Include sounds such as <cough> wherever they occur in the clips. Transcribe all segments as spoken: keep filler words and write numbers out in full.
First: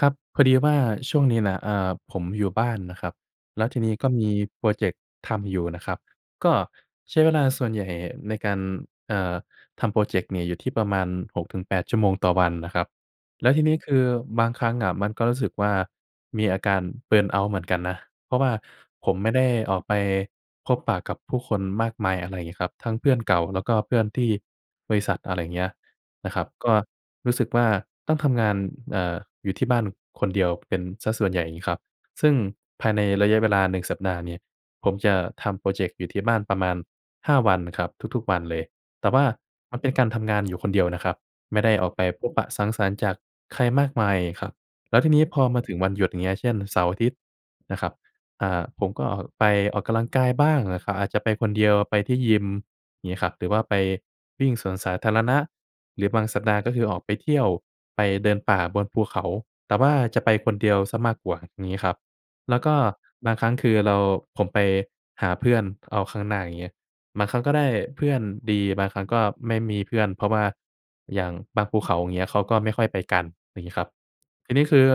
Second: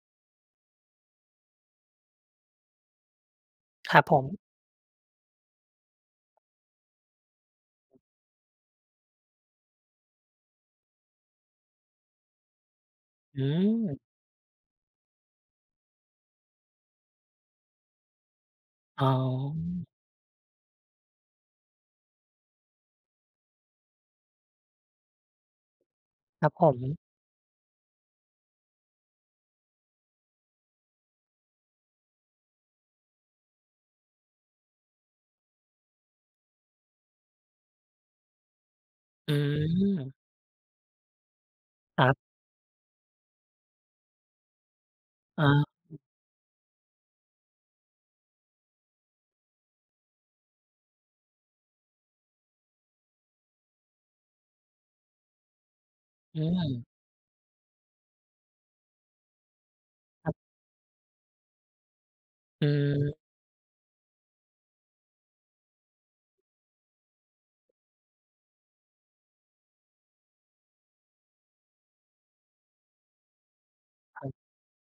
ครับ พอดีว่าช่วงนี้น่ะ อ่า ผมอยู่บ้านน่ะครับ แล้วทีนีค้รักบ็ผมีม พรอเจกต์ทำอยู่น่ะครับ ก็ใช้เวลาส่วนใหญ่ในการ เอ่อ ทำพรอเจกต์เนี่ยอยู่ที่ประมาณ หกถึงแปด ชั่วโมงต่อวันนะครับ อืแล้วทีนี้คืม อบางครั้งอะมันก็รู้สึกว่า มีอาการ เบิร์นเอาต์ เหมือนกันนะ เพราะว่าอ๋ผอ มไม่ได้ออกไปพบปะกับผู้คนมากมาย อะไรเงี้ยครับ ทั้งเพื่อนเก่าแล้วก็เพื่อนที่บริษัท อะไรเงี้ย นะครับ ครับผก็ม รู้สึกว่าต้องทำงาน อ่า อยู่ที่บ้านคนเดียวเป็นเสียส่วนใหญ่งี้ครับ ซึ่งภายในระยะเวลา หนึ่ง สัปดาห์เนี่ยผมจะทำพรอเจกต์อยู่ที่บ้านประมาณ ห้า วันครับ ทุก ๆ วันเลย แต่ว่าอืมันเป็นการม ทำงานอยู่คนเดียวนะครับ ไม่ได้ออกไคปรับ พบปะสังสรรค์จากใครมากมายครับ แล้วทีนี้พออา มาถึงวันหยุดอย่างเงี้ย เช่น เสาร์อาทิตย์ นะครับ อ่า ผมก็ออกไปออกกำลังกายบ้างนะครับ อาจจะไปคนเดียว ไปที่ยิม อย่างงี้ครับ หรือว่าไปวิ่งสวนสาธารณะหรือบางอสัืปดาห์ ก็คืม อออกไปเที่ยว ไปเดินป่าบนภูเขา แต่ว่าจะคไปรับ คนเดียวเสียมากกว่า อย่างงี้ครับ แล้อวืก็ม บางครั้งคือเรา ผมไปหาเพื่อนเอาข้างหน้า อย่างเงี้ย บางครั้งก็ได้เพื่อนดี บางครั้งก็ไม่มีเพื่อน เพราะว่าอย่างบางภูเขา อย่างเงี้ย เขาก็ไม่ค่อยไปกัน อย่างงี้ครับ ครับ ทีนี้คือ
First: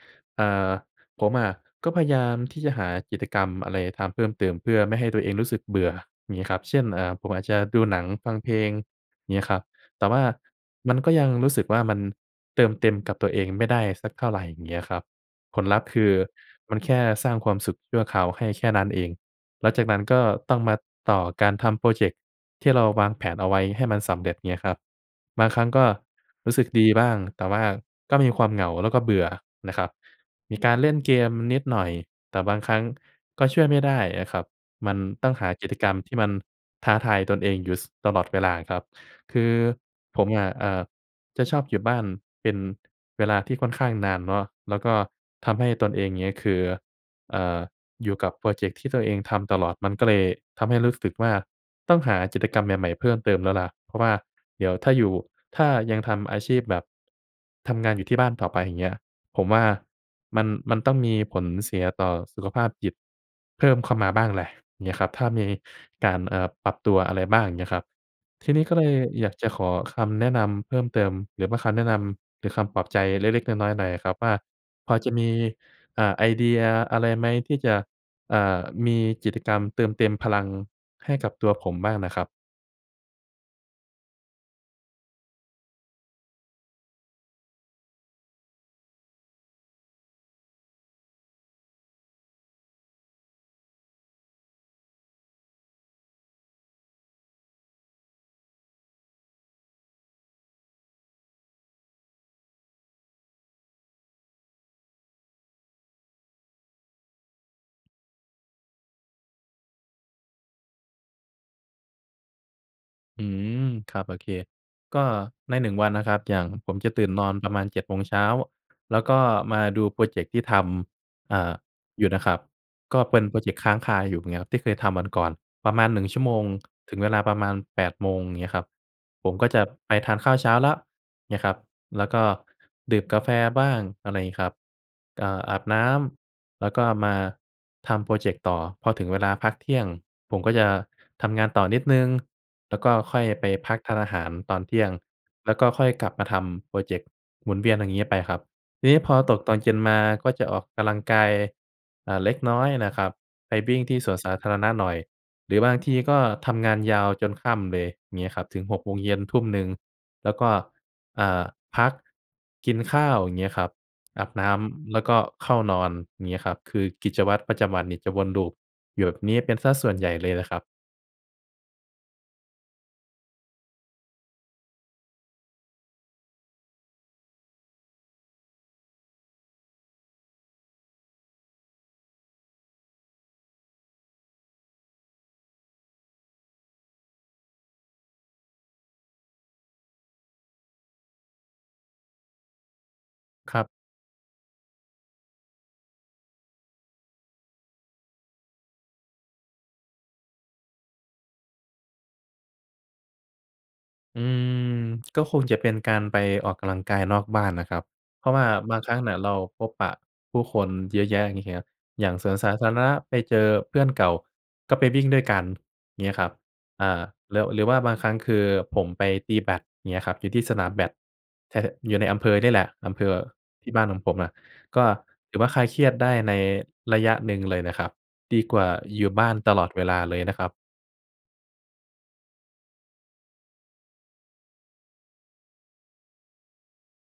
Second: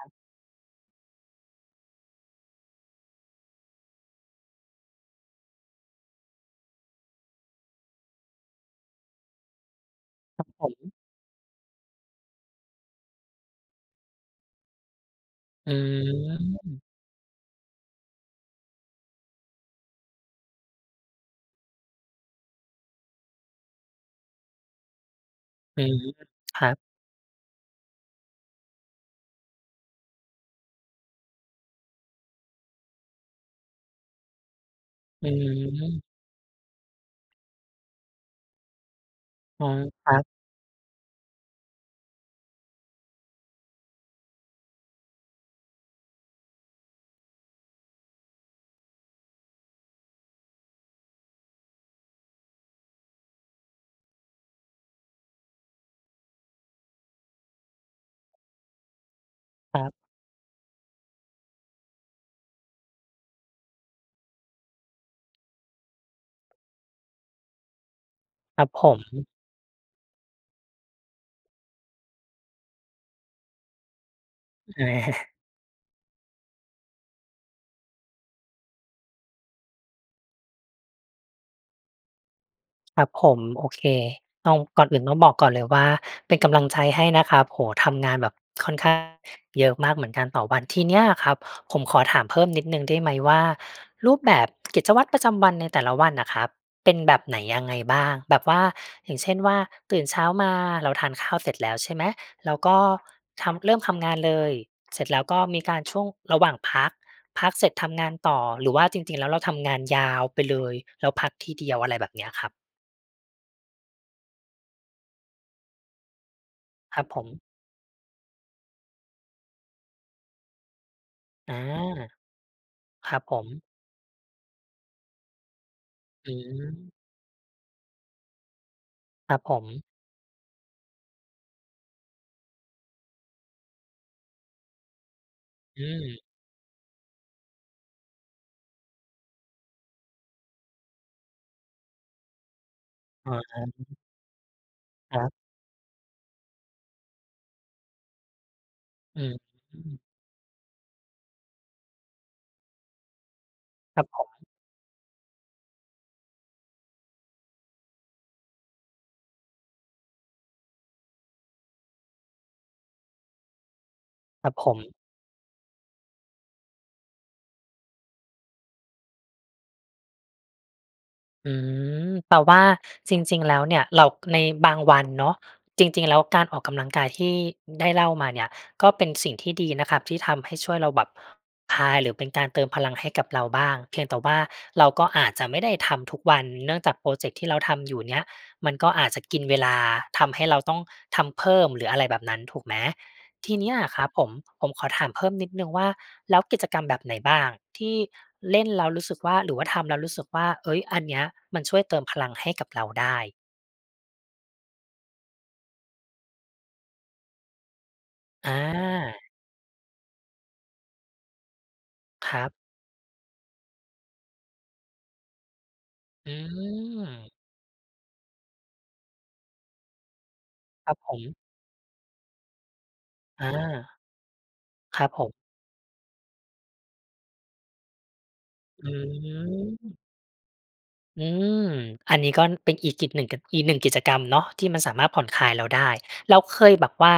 ครับ อ่า ผมอะก็พยายามที่จะหากิจกรรมอะไรทำเพิ่มเติม เพื่อไม่ให้ตัวเองรู้สึกเบื่อ อย่างงี้ครับ เช่น อ่า ผมอาจจะดูหนังฟังเพลง เงี้ยครับ แต่ว่าครับผม มันก็ยังรู้สึกว่ามันเติมเต็มกับตัวเองไม่ได้สักเท่าไร อย่างเงี้ยครับ ผลอืลัพธ์คือมันม แค่สร้างความสุขชั่วคราวให้แค่นั้นเอง แล้วจากนั้นก็ต้องมาต่อการทำพรอเจกต์ที่เราวางแผนเอาไว้ให้มันสำเร็จ เงี้ยครับ บางครั้งกอื็ม รู้คสึรกับ ดีบ้าง แต่ว่าก็มีความเหงา แล้วก็เบื่อนะครับ มีการเล่นเกมนิดหน่อย แต่บางครั้งก็ช่วยไม่ได้อะครับ มันอตื้องหากิจกรรมม ที่มันท้าทายตนเองอยู่ ส ตลอดเวลาครับ คืออ๋อ ครัผบ มอะ เอ่อ จะชอบอยู่บ้านเป็น เวลาที่ค่อนข้างนานเนาะ แล้วก็ทำให้ตนเองเงี้ย คือ เอ่อ อยู่กับพรอเจกต์ที่ตัวเองทำตลอด มันก็เลยทำให้รู้สึกว่า ต้องหากิจกรรมใหม่ ๆ เพิ่มเติมแล้วล่ะ เพราะว่าเดี๋ยวถ้าอยู่ ถ้ายังทำอาชีพแบบ ทำงานอยู่ที่บ้านต่อไป อย่างเงี้ย ผมว่าครับ มัน มันต้องมีผลเสียต่อสุขภาพจิต เพิ่มเข้ามาบ้างแหละ เงี้ยครับ ถ้ามีการ เอ่อ ปรับตัวอะไรบ้าง อย่างเงี้ยครับ ทีคนีร้ับก็เผลยอม ยากจะขอคำแนะนำเพิ่มเติม หรือว่าคำแนะนำหรือคำปลอบใจเล็ก ๆ น้อย ๆ หน่อยครับว่า อือ พอจอะมา ี อ่า ไอเดียอะไรไหมที่จะ อ่า มีกิจกรรมเติมเต็มพลังให้กับตัวผมบ้างน่ะครับ? ครับผม โอเค ต้อง ก่อนอื่นต้องบอกก่อนเลยว่าเป็นกำลังใจให้นะครับ โอ้โฮ ทำงานแบบค่อนข้างเยอะมากเหมือนกันต่อวัน ทีเนี้ยครับผมขอถามเพิ่มนิดหนึ่งได้ไหมว่า รูปแบบกิจวัตรประจำวันในแต่ละวันน่ะครับ เป็นแบบไหนยังไงบ้าง? แบบว่าอย่างเช่นว่า ตื่นเช้ามาเราทานข้าวเสร็จแล้วใช่ไหม เราก็ทำ เริ่มทำงานเลย เสร็จแล้วก็มีการช่วงระหว่างพัก พักเสร็จทำงานต่อ หรือว่าจริง ๆ แล้วเราทำงานยาวไปเลย แล้วพักทีเดียว อะไรแบบเนี้ยครับ? อืม ครับ โอเค ก็ใน หนึ่ง วันนะครับ อย่างผมจะครตัืบ่นผนอม นประมาณ เจ็ด โมงเช้า แล้วก็มาดูโพรเจกต์ที่ทำ อ่อา า อยู่นะครับ ก็คเปรั็บนโผพรเจกต์ม ค้างคาอยู่เงี้ยครับ ที่เคยทำวันก่อน ประมาณ หนึ่ง ชั่วอโืมงถม ึงเวลาประมาณ แปด โมงเงี้ยครับ ผคมรับก็ผจะม ไปทานข้าวเช้าแล้วเงี้ยครับ แล้วก็ดื่มกาแฟบ้าง อะไรอย่างงี้ครับ อ่า อาบนอื้ม ำ แล้วก็มาทำโพรเจกต์ต่อพอถึงเวลาพักเที่ยง ผมก็จะทำงานต่อนิดหนึ่ง แล้วก็ค่อยอ๋ไปอ พักทานอาหารตอนเที่ยง ครับ แล้วก็ค่อยกลับมาทำโพรเจกต์หมุนเวียนอย่างงี้ไปครับ ทีนี้พออืตกตอนเย็นมม าก็จะออกกำลังกาย เอ่อ เล็กน้อยนะครับ ไปวิ่งทีค่รับสวผนสาม ธารณะหน่อยหรือบางทีก็ทำงานยาวจนค่ำเลยงี้ครับ ถึง หกโมงเย็น ทุ่มหนึ่ง แล้วก็ อ่า พักกินข้าว อย่างเงี้ยครับ อาบนคร้ับผำ ม แล้วก็เข้านอนเงี้ยครับ คือกิจวัตรประจำวันเนี่ยจะวนลูปอยู่แบบนี้เป็นเสียส่วนใหญ่เลยล่ะครับ อืม แต่ว่าจริง ๆ แล้วเนี่ยเรา ในบางวันเนาะจริง ๆ แล้วการออกกำลังกาย ที่ได้เล่ามาเนี่ย ก็เป็นสิ่งที่ดีนะครับที่ทำให้ ช่วยเราแบบผ่อนคลาย หรือเป็นการเติมพลังให้กับเราบ้างเพียงแต่ว่า เราก็อาจจะไม่ได้ทำทุกวันเนื่องจากพรอเจกต์ที่เราทำ อยู่เนี่ยมัน ก็อาจจะกินเวลาทำให้เราต้องทำเพิ่ม หรืออะไรแบบนั้นถูกไหม ทีครัเนบ ี้ยอะครับผม ผมขอถามเพิ่มนิดหนึ่งว่า แล้วกิจกรรมแบบไหนบ้างที่เล่นแล้วรู้สึกว่า หรือว่าทำแล้วรู้สึกว่า เฮ้ย อันนี้มันช่วยเติมพลังให้กับเราได้? อืม ก็คงจะเป็นการไปออกกำลังกายนอกบ้านนะครับ เพราะว่าอบางครั้งน่ะา เราพบปะผู้คนเยอะแยะ อย่างเงี้ย อย่างสควนรัสาบ ธารณะ ไปเจอเพื่อนเก่าก็ไปวิ่งด้วยกันอย่างงี้คอรัืบ อ่า ม หรือ หรือว่าบางครั้ง คือ ผมไปตีแบดเงี้ยครับอยู่ที่สนามแบคด รับผม แต่ ถ อยู่ในอำเภอเนี่ยแหละ อำเภออา ที่บ้านของผมอะ ก็ครับผม ถือว่าคลายเครียดได้ในระยะหนึ่งเลยนะครับ ดีกว่าออยู่บ้านตลอดเวลืม าเลยนะครับ อืม อันนี้ก็เป็นอีกกิจหนึ่ง ก อีกหนึ่งกิจกรรมเนาะที่มันสามารถผ่อนคลายเราได้ แล้วเคยแบบว่า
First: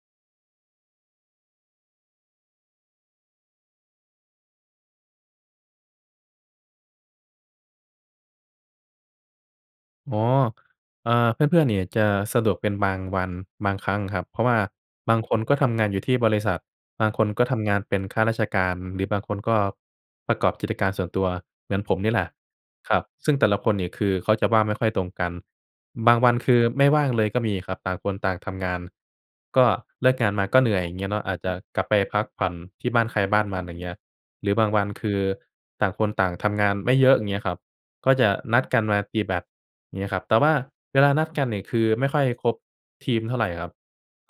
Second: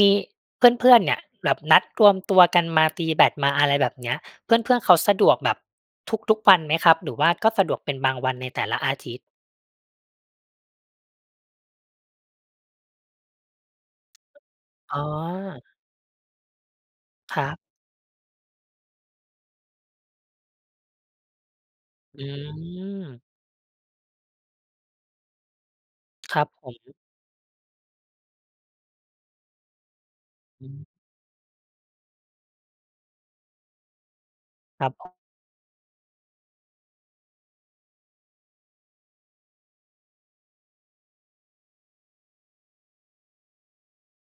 มีเพื่อน ๆ เนี่ยแบบนัดรวมตัวกันมา ตีแบดมา อะไรแบบเนี้ย เพื่อน ๆ เขาสะดวกแบบทุก ๆ วันไหมครับ หรือว่า ก็สะดวกเป็นบางวันในแต่ละอาทิตย์? อ๋อ เออ เพื่อน ๆ เนี่ยจะสะดวกเป็นบางวัน บางครั้งครับ เพราะว่าอ๋อ บางคนก็ทำงานอยู่ที่บริษัท บางคนคก็รัทบ ำงานเป็นข้าราชการ หรือบางคนก็ประกอบกิจการส่วนตัวเหมือนผมนี่แอหืละครับ ม ซึ่งแต่ละคนเนี่ย คือเขาจะว่างไม่ค่อยตรงกัน บางวัคนรัคบือผไม่ม ว่างเลยก็มีครับ ต่างคนต่างทำงาน ก็เลิกงานมาก็อเืหนื่อย ม อย่างเงี้ยเนาะ อาจจะกลับไปพักผ่อนที่บ้านใครบ้านมันอย่างเงี้ย หรือบางวคัรนับคผืม อต่างคนต่างทำงานไม่เยอะ อย่างเงี้ยครับ ก็จะนัดกันมาตีแบดเงี้ยครับ แต่ว่าเวลานัดกันเนี่ย คือไม่ค่อยครบทีมเท่าไรครับ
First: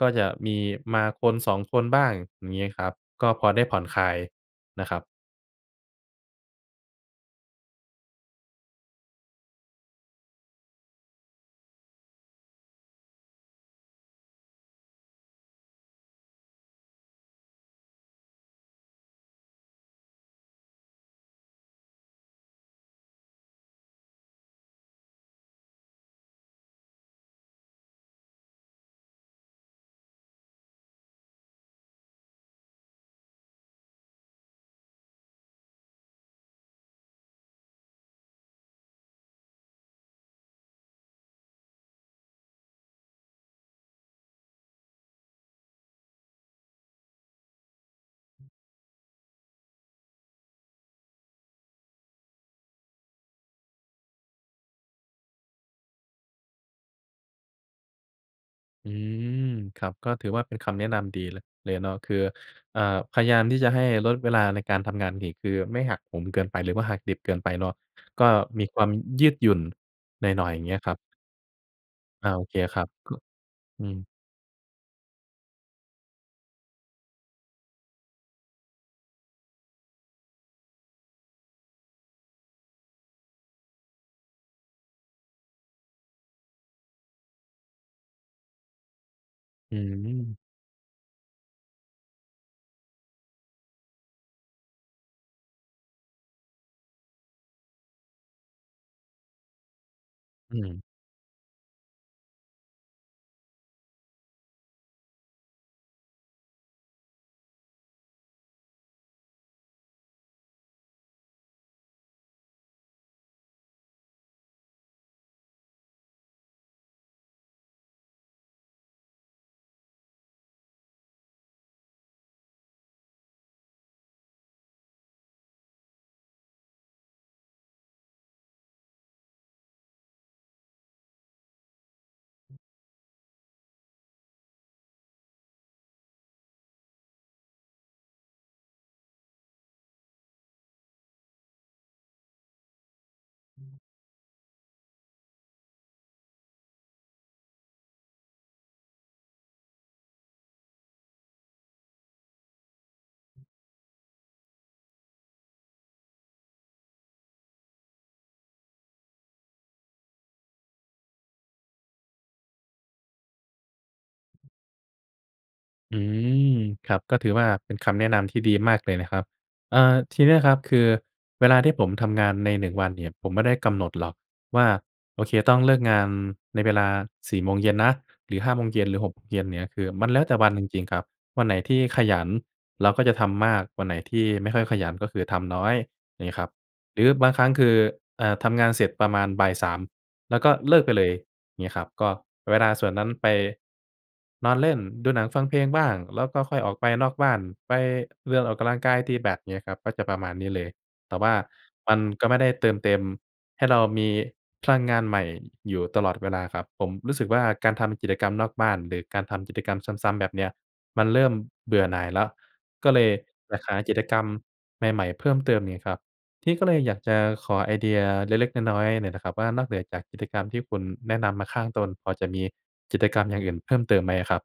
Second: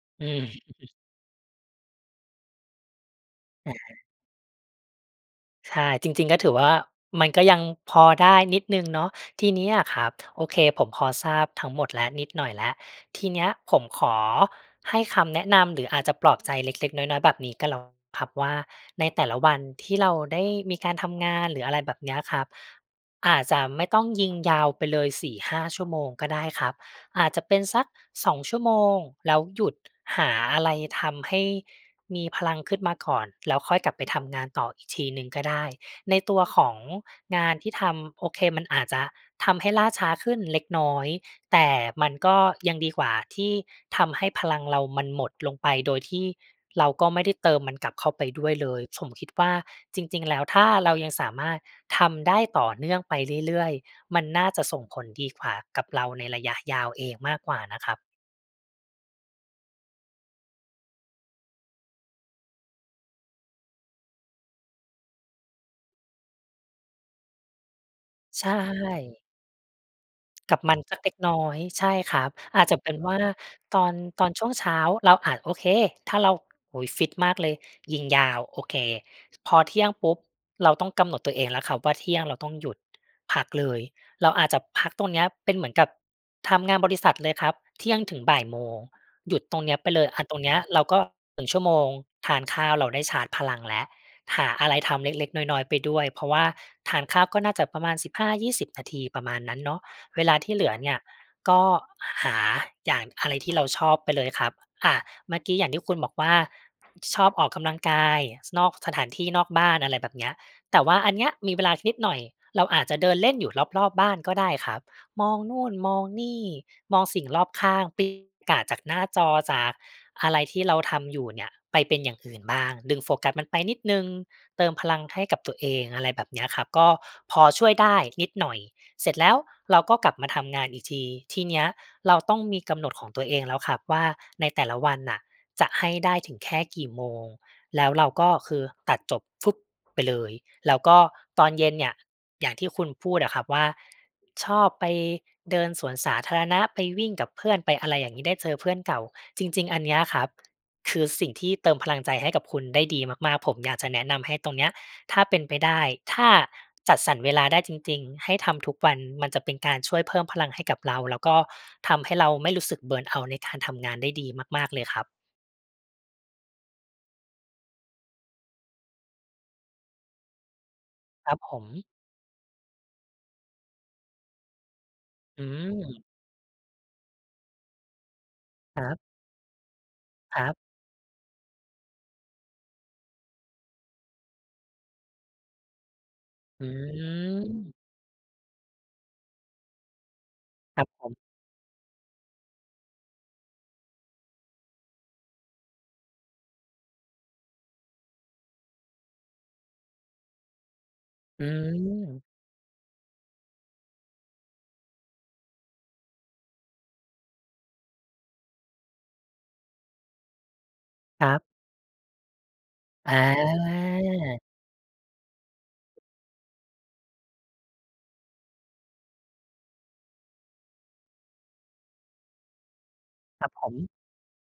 ก็จอืะอมีฮึ มาคน สอง คนบ้าง อย่างงี้ครับ ก็พอได้อผะ่อนฮคละ ายนะครับ ใช่ จริง ๆ ก็ถือว่า มันก็ยังพอได้นิดหนึ่งเนาะ ทีเนี้ยอะครับ โอเค ผมพอทราบทั้งหมดแล้ว นิดหน่อยแล้ว ทีเนี้ยผมขอให้คำแนะนำหรืออาจจะปลอบใจเล็ก ๆ น้อย ๆ แบบนี้ก็แล้วครับว่า ในแต่ละวันที่เราได้มีการทำงานหรืออะไรแบบเนี้ยครับ อาจจะไม่ต้องยิงยาวไปเลย สี่ห้า ชั่วโมงก็ได้ครับ อาจจะเป็นสัก สอง ชั่วโมง แล้วหยุดหาอะไรทำให้มีพลังขึ้นมาก่อน แล้วค่อยกลับไปทำงานต่ออีกทีหนึ่งก็ได้ ในตัวของงานที่ทำ โอเคมันอาจจะทำให้ล่าช้าขึ้นเล็กน้อย แต่มันก็ยังดีกว่าที่ทำให้พลังเรามันหมดลงไป โดยที่เราก็ไม่ได้เติมมันกลับเข้าไปด้วยเลย ผมคิดว่า จริง ๆ แล้วถ้าเรายังสามารถทำได้ต่อเนื่องไปเรื่อย ๆ มันน่าจะส่งผลดีกว่ากับเราในระยะยาวเองมากกว่านะครับ อือ ครับ ก็ถือว่าเป็นคำแนะนำดีเลย เลยเนาะ คือ อ่า พยายามที่จะให้ลดเวลาในการทำงานอีก คือไม่หักโหมเกินไป หรือว่าหักดิบเกินไปเนาะ ก็ใชมีความ่ ยืดหยุ่นหน่อย ๆ กอยั่บางเงมี้ัยนครสัับ กเล็กน้อย ใช่ครัอบ า โอเคอาจจคะรัเปบ ็นกว็ ่า ตอือน อ ตอนช่วงเช้าเราอาจ โอเค ถ้าเรา โอ้โฮ ฟิตมากเลยยิงยาว โอเค พอเที่ยงปุ๊บ เราต้องกำหนดตัวเองแล้วครับว่า เที่ยงเราต้องหยุดพักเลย เราอาจจะพักตรงเนี้ย เป็นเหมือนกับทำงานบริษัทเลยครับ เที่ยงถึง บ่าย โมง หยุดตรงเนอี้ยไปเลย อา ตืม รงเนี้ยเราก็ หนึ่ง ชั่วโมง ทานข้าวเราได้ชาร์จพลังแล้ว หาอะไรทำเล็ก ๆ น้อย ๆ ไปด้วย เพราะว่าทานข้าวก็น่าจะประมาณ สิบห้ายี่สิบ นาที ประมาณนั้นเนาะ เวลาทีอื่เหลืออ เนี่ย ก็หาอย่างอะไรที่เราชอบไปเลยครับ อา เมื่อกี้อย่างที่คุณบอกว่า ชอบออกกำลังกายนอกสถานที่ นอกบ้าน อะไรแบบเนี้ย แต่ว่าอันเนี้ยมีเวลานิดหน่อย เราอาจจะเดินเล่นอยู่รอบ ๆ บ้านก็ได้ครับ มองนู่น มองนี่ มองสิ่งรอบข้าง <unintelligible> จากหน้าจอ จากอะไรที่เราทำอยู่เนี่ย ไปเป็นอย่างอื่นบ้าง ดึงโฟกัสมันไปนิดหนึ่งเติมพลังให้กับตัวเอง อะไรแบบเนี้ยครับ ก็พอช่วยได้นิดหน่อย เสร็จแล้วเราก็กลับมาทำงานอีกที ทีเนี้ยเราต้องมีกำหนดของตัวเองแล้วครับว่า ในแต่ละวันน่ะจะให้ได้ถึงแค่กี่โมง แล้วเราก็คือตัดจบฟึบไปเลย แล้วก็ตอนเย็นเนี่ย อย่างที่คุณพูดอะครับว่อืา อ ชอบไปเดินสวนสาธารณะ ไปวิ่งกับเพื่อน ไปอะไรอย่างงี้ ได้เจอเพื่อนเก่า จริง ๆ อันเนี้ยครับ คือสิ่งที่เติมพลังใจให้กับคุณได้ดีมาก ๆ ผมอยากจะแนะนำให้ตรงเนี้ยถ้าเป็นไปได้ ถ้าจัดสรรเวลาได้จริง ๆ ให้ทำทุกวันมันจะเป็นการช่วยเพิ่มพลังให้กับเรา แล้วก็ทำให้เราไม่รู้สึก Burn out ในการทำงานได้ดีมาก ๆ เลยครับ อืม ครับ ก็ถือว่าเป็นคำแนะนำที่ดีมากเลยนะครับ อ่า ทีนี้นะครับ คือครับเวผลาที่ผม มทำงานใน หนึ่ง วันเนี่ย ผมไม่ได้กำหนดหรอกว่า โอเคอืต้องเลิกงาอ นในเวลา สี่ โมงเย็นนะ หรือ ห้า โมงเยค็รน ัหรืบ อ หก โมงเย็นเนี้ย คือมันแล้วแต่ครวัันบ จริง ๆ ครับ วันไหนที่ขยันเราก็จะทำมาก วันไหนที่ไม่ค่อยขยัน ก็คือทำน้อย อย่างงี้ครับ อืหรือบางครั้ง คือ อ เอ่อ ทำงานเสร็จประมาณบ่าย สาม แล้วก็เลคิรกับไปเผลย ม งี้ครับ ก็เวลาส่วนนั้นไปนอนเล่นดูหนังฟังเพลงบ้าง แล้วก็ค่อยออกไปนอกบ้าน ไปเดินออกกำลังกาย ตีแบต อย่างเงี้ยครับ ก็จะประมาณนี้เลย แต่ว่าอืมันกม ็ไม่ได้เติมเต็มให้เรามีพลังงานใหม่อยู่ตลอดเวลาครับ ผมรู้สึกว่า การทำจิตรกรรมนอกบ้าน หรือการทำกิจกรรมซ้ำ ๆ แบบเนี้ยมันเรคิ่รมับ เบื่อหน่ายแล้ว ก็เลยออยากหากิจกรรมา ใหม่ ๆ เพิ่มเติม อย่างเงี้ยครับ พี่ก็เลยอยากจะขอไอเดียเล็ก ๆ น้อย ๆ หน่อยนะครับว่า นอกเหนือจากกิจกรรมที่คุณแนะนำมาข้างต้น พอจะมีกิจกรรมอย่าคงรอัืบ่นผเพิ่มม เติมไหมอะครับ?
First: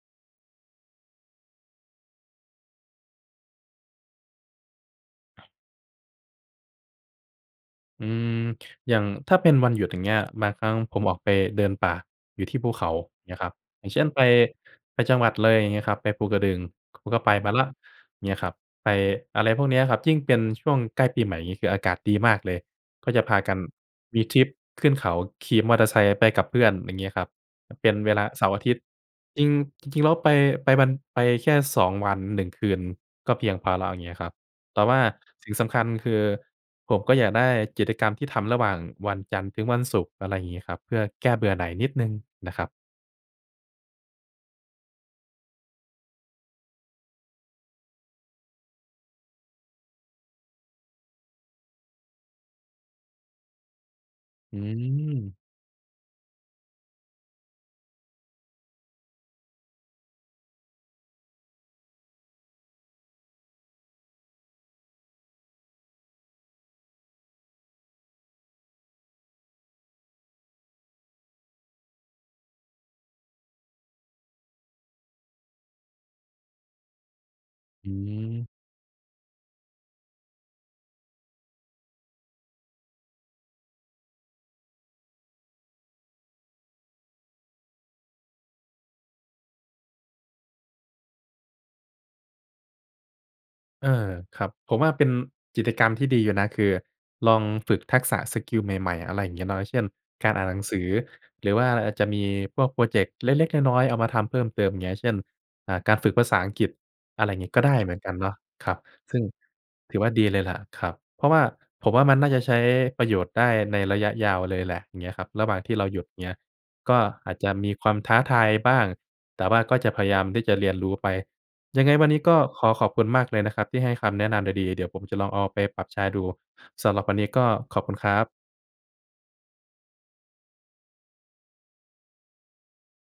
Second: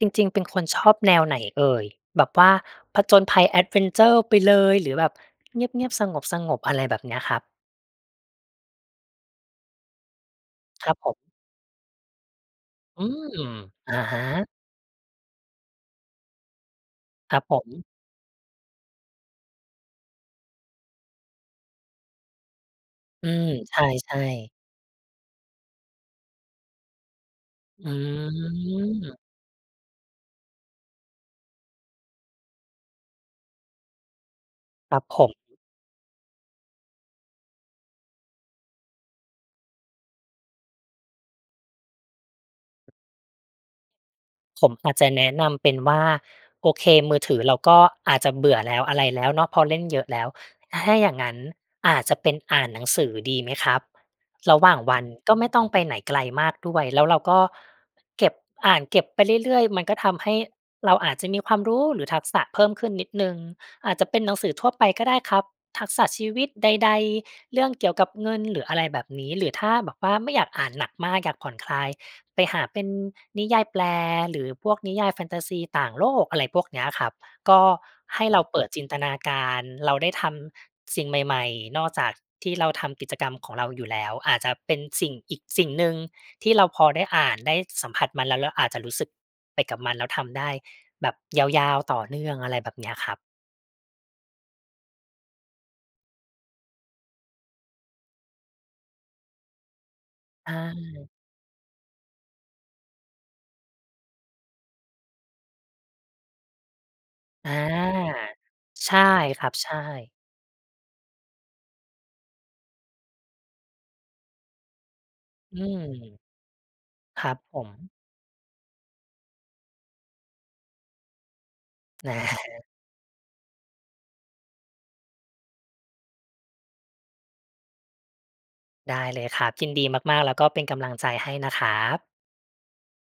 จริง ๆ เป็นคนชอบแนวไหนเอ่ย แบบว่าผจญภัยแอดเวนเชอร์ไปเลย หรือแบบเงียบ ๆ สงบ ๆ อะไรแบบเนี้ยครับ? อือ อย่างถ้าเป็นวันหยุด อย่างเงี้ย บางครั้งครัผบมผอม อกไปเดินป่าอยู่ที่ภูเขาอืม เนี้ยครับ อย่าองะเช่นฮไป ะ ไปจังหวัดเลย อย่างเงี้ยครับ ไปภูกระดึง ผมก็ไปครับมาผแล้วม เงี้ยครับ ไปอะไรพวกนี้อะครับ ยิ่งเป็นช่วงใกล้ปีใหม่ อย่างงี้ คืออากาศดีมากเลยก็จะอืพาม กันใชม่ ีทริปๆ ขึ้นเขาขี่มอเตอร์ไซค์ไปกับเพื่อน อย่างงี้ครับ อเปื็นเวลา เสาร์อาทิตย์ ม จริง จริง ๆ แล้วไป ไปวัน ไปแค่ สอง วัน หนึ่ง คืนก็เพียงพอแล้ว อย่างนี้ครับ แต่วค่รัาบผม สิ่งสำคัญคือผมก็อยากได้กิจกรรมที่ทำระหว่างวันจันทร์ถึงวันศุกร์ อะไรงี้ครับ เพื่อแก้เบื่อหน่ายนิดหนึ่งนะครับ ผมอาจจะแนะนำเป็นว่า โอเค มือถือเราก็อาจจะเบื่อแล้ว อะไรแล้วเนาะ พอเล่นเยอะแล้ว ถ้าอย่างงั้นอาจจะเป็นอ่านหนังสือดีไหมครับ รอืะหว่างวันกอ ็ไม่ต้องไปไหนไกลมากด้วย แล้วเราก็เก็บ อ่านเก็บไปเรื่อย ๆ มันก็ทำให้เราอาจจะมีความรู้ หรือทักษะเพิ่มขึ้นนิดหนึ่ง อาจจะเป็นหนังสือทั่วไปก็ได้ครับ ทักษะชีวิตใด ๆ เรื่องเกี่ยวกับเงินหรืออะไรแบบนี้ หรือถ้าแบบว่าไม่อยากอ่านหนักมาก อยากผ่อนคลายไปหาเป็นนิยายแปลหรือพวกนิยายแฟนตาซีต่างโลก อะไรพวกเนี้ยครับ ก็อืให้เราอ เปิดจินตนาการ เราได้ทำสิ่งใหม่ ๆ นอกจากที่เราทำกิจกรรมของเราอยู่แล้ว อาจจะเป็นสิ่งอีกสิ่งหนึ่งที่เราพอได้อ่านได้สัมผัสมัน แล้วเราอาจจะรู้สึกไปกับมัน แล้วทำได้แบบยาว ๆ ต่อเนื่องอะไรแบบเนี้ยครับ เออ ครับ ผมว่าเป็นกิจกรรมที่ดีอยู่นะ คือลองฝึกทักษะสกิลใหม่ ๆ อะไรอย่างเงี้ยเนาะ เช่นการอ่านอหนังสือ า หรือว่าอาจจะมีพวกพรอเจกต์เล็ก ๆ น้อย ๆ เอามาทำเพิ่มเติม อย่างเงี้ย เช่น อ่า การฝึกภาษาอังกฤษ อะไรอย่างอนีา ้ ก็ได้เหมือนกันเนาะ ครับ ใช่ซึ่งครับ ใชถือว่า่ ดีเลยล่ะครับ เพราะว่าผมว่ามันน่าจะใช้ประโยชน์ได้ในระยะยาวเลยแหละ เงี้ยครับ ระหวอ่ืางที่ม เราหยุดเงี้ย ก็ครอัาจบจะผมม ีความท้าทายบ้าง แต่ว่าก็จะพยายามที่จะเรียนรู้ไป ยังไงวแันนนี้ก็ข่ อขอบคุณมากเลยนะครับ ที่ให้คำแนะนำดี ๆ เดี๋ยวผมจะลองเอาไปปรับใช่ดู สำหรับวันนี้ก็ขอบคุณครับ ได้เลยครับ ยินดีมาก ๆ แล้วก็เป็นกำลังใจให้นะครับ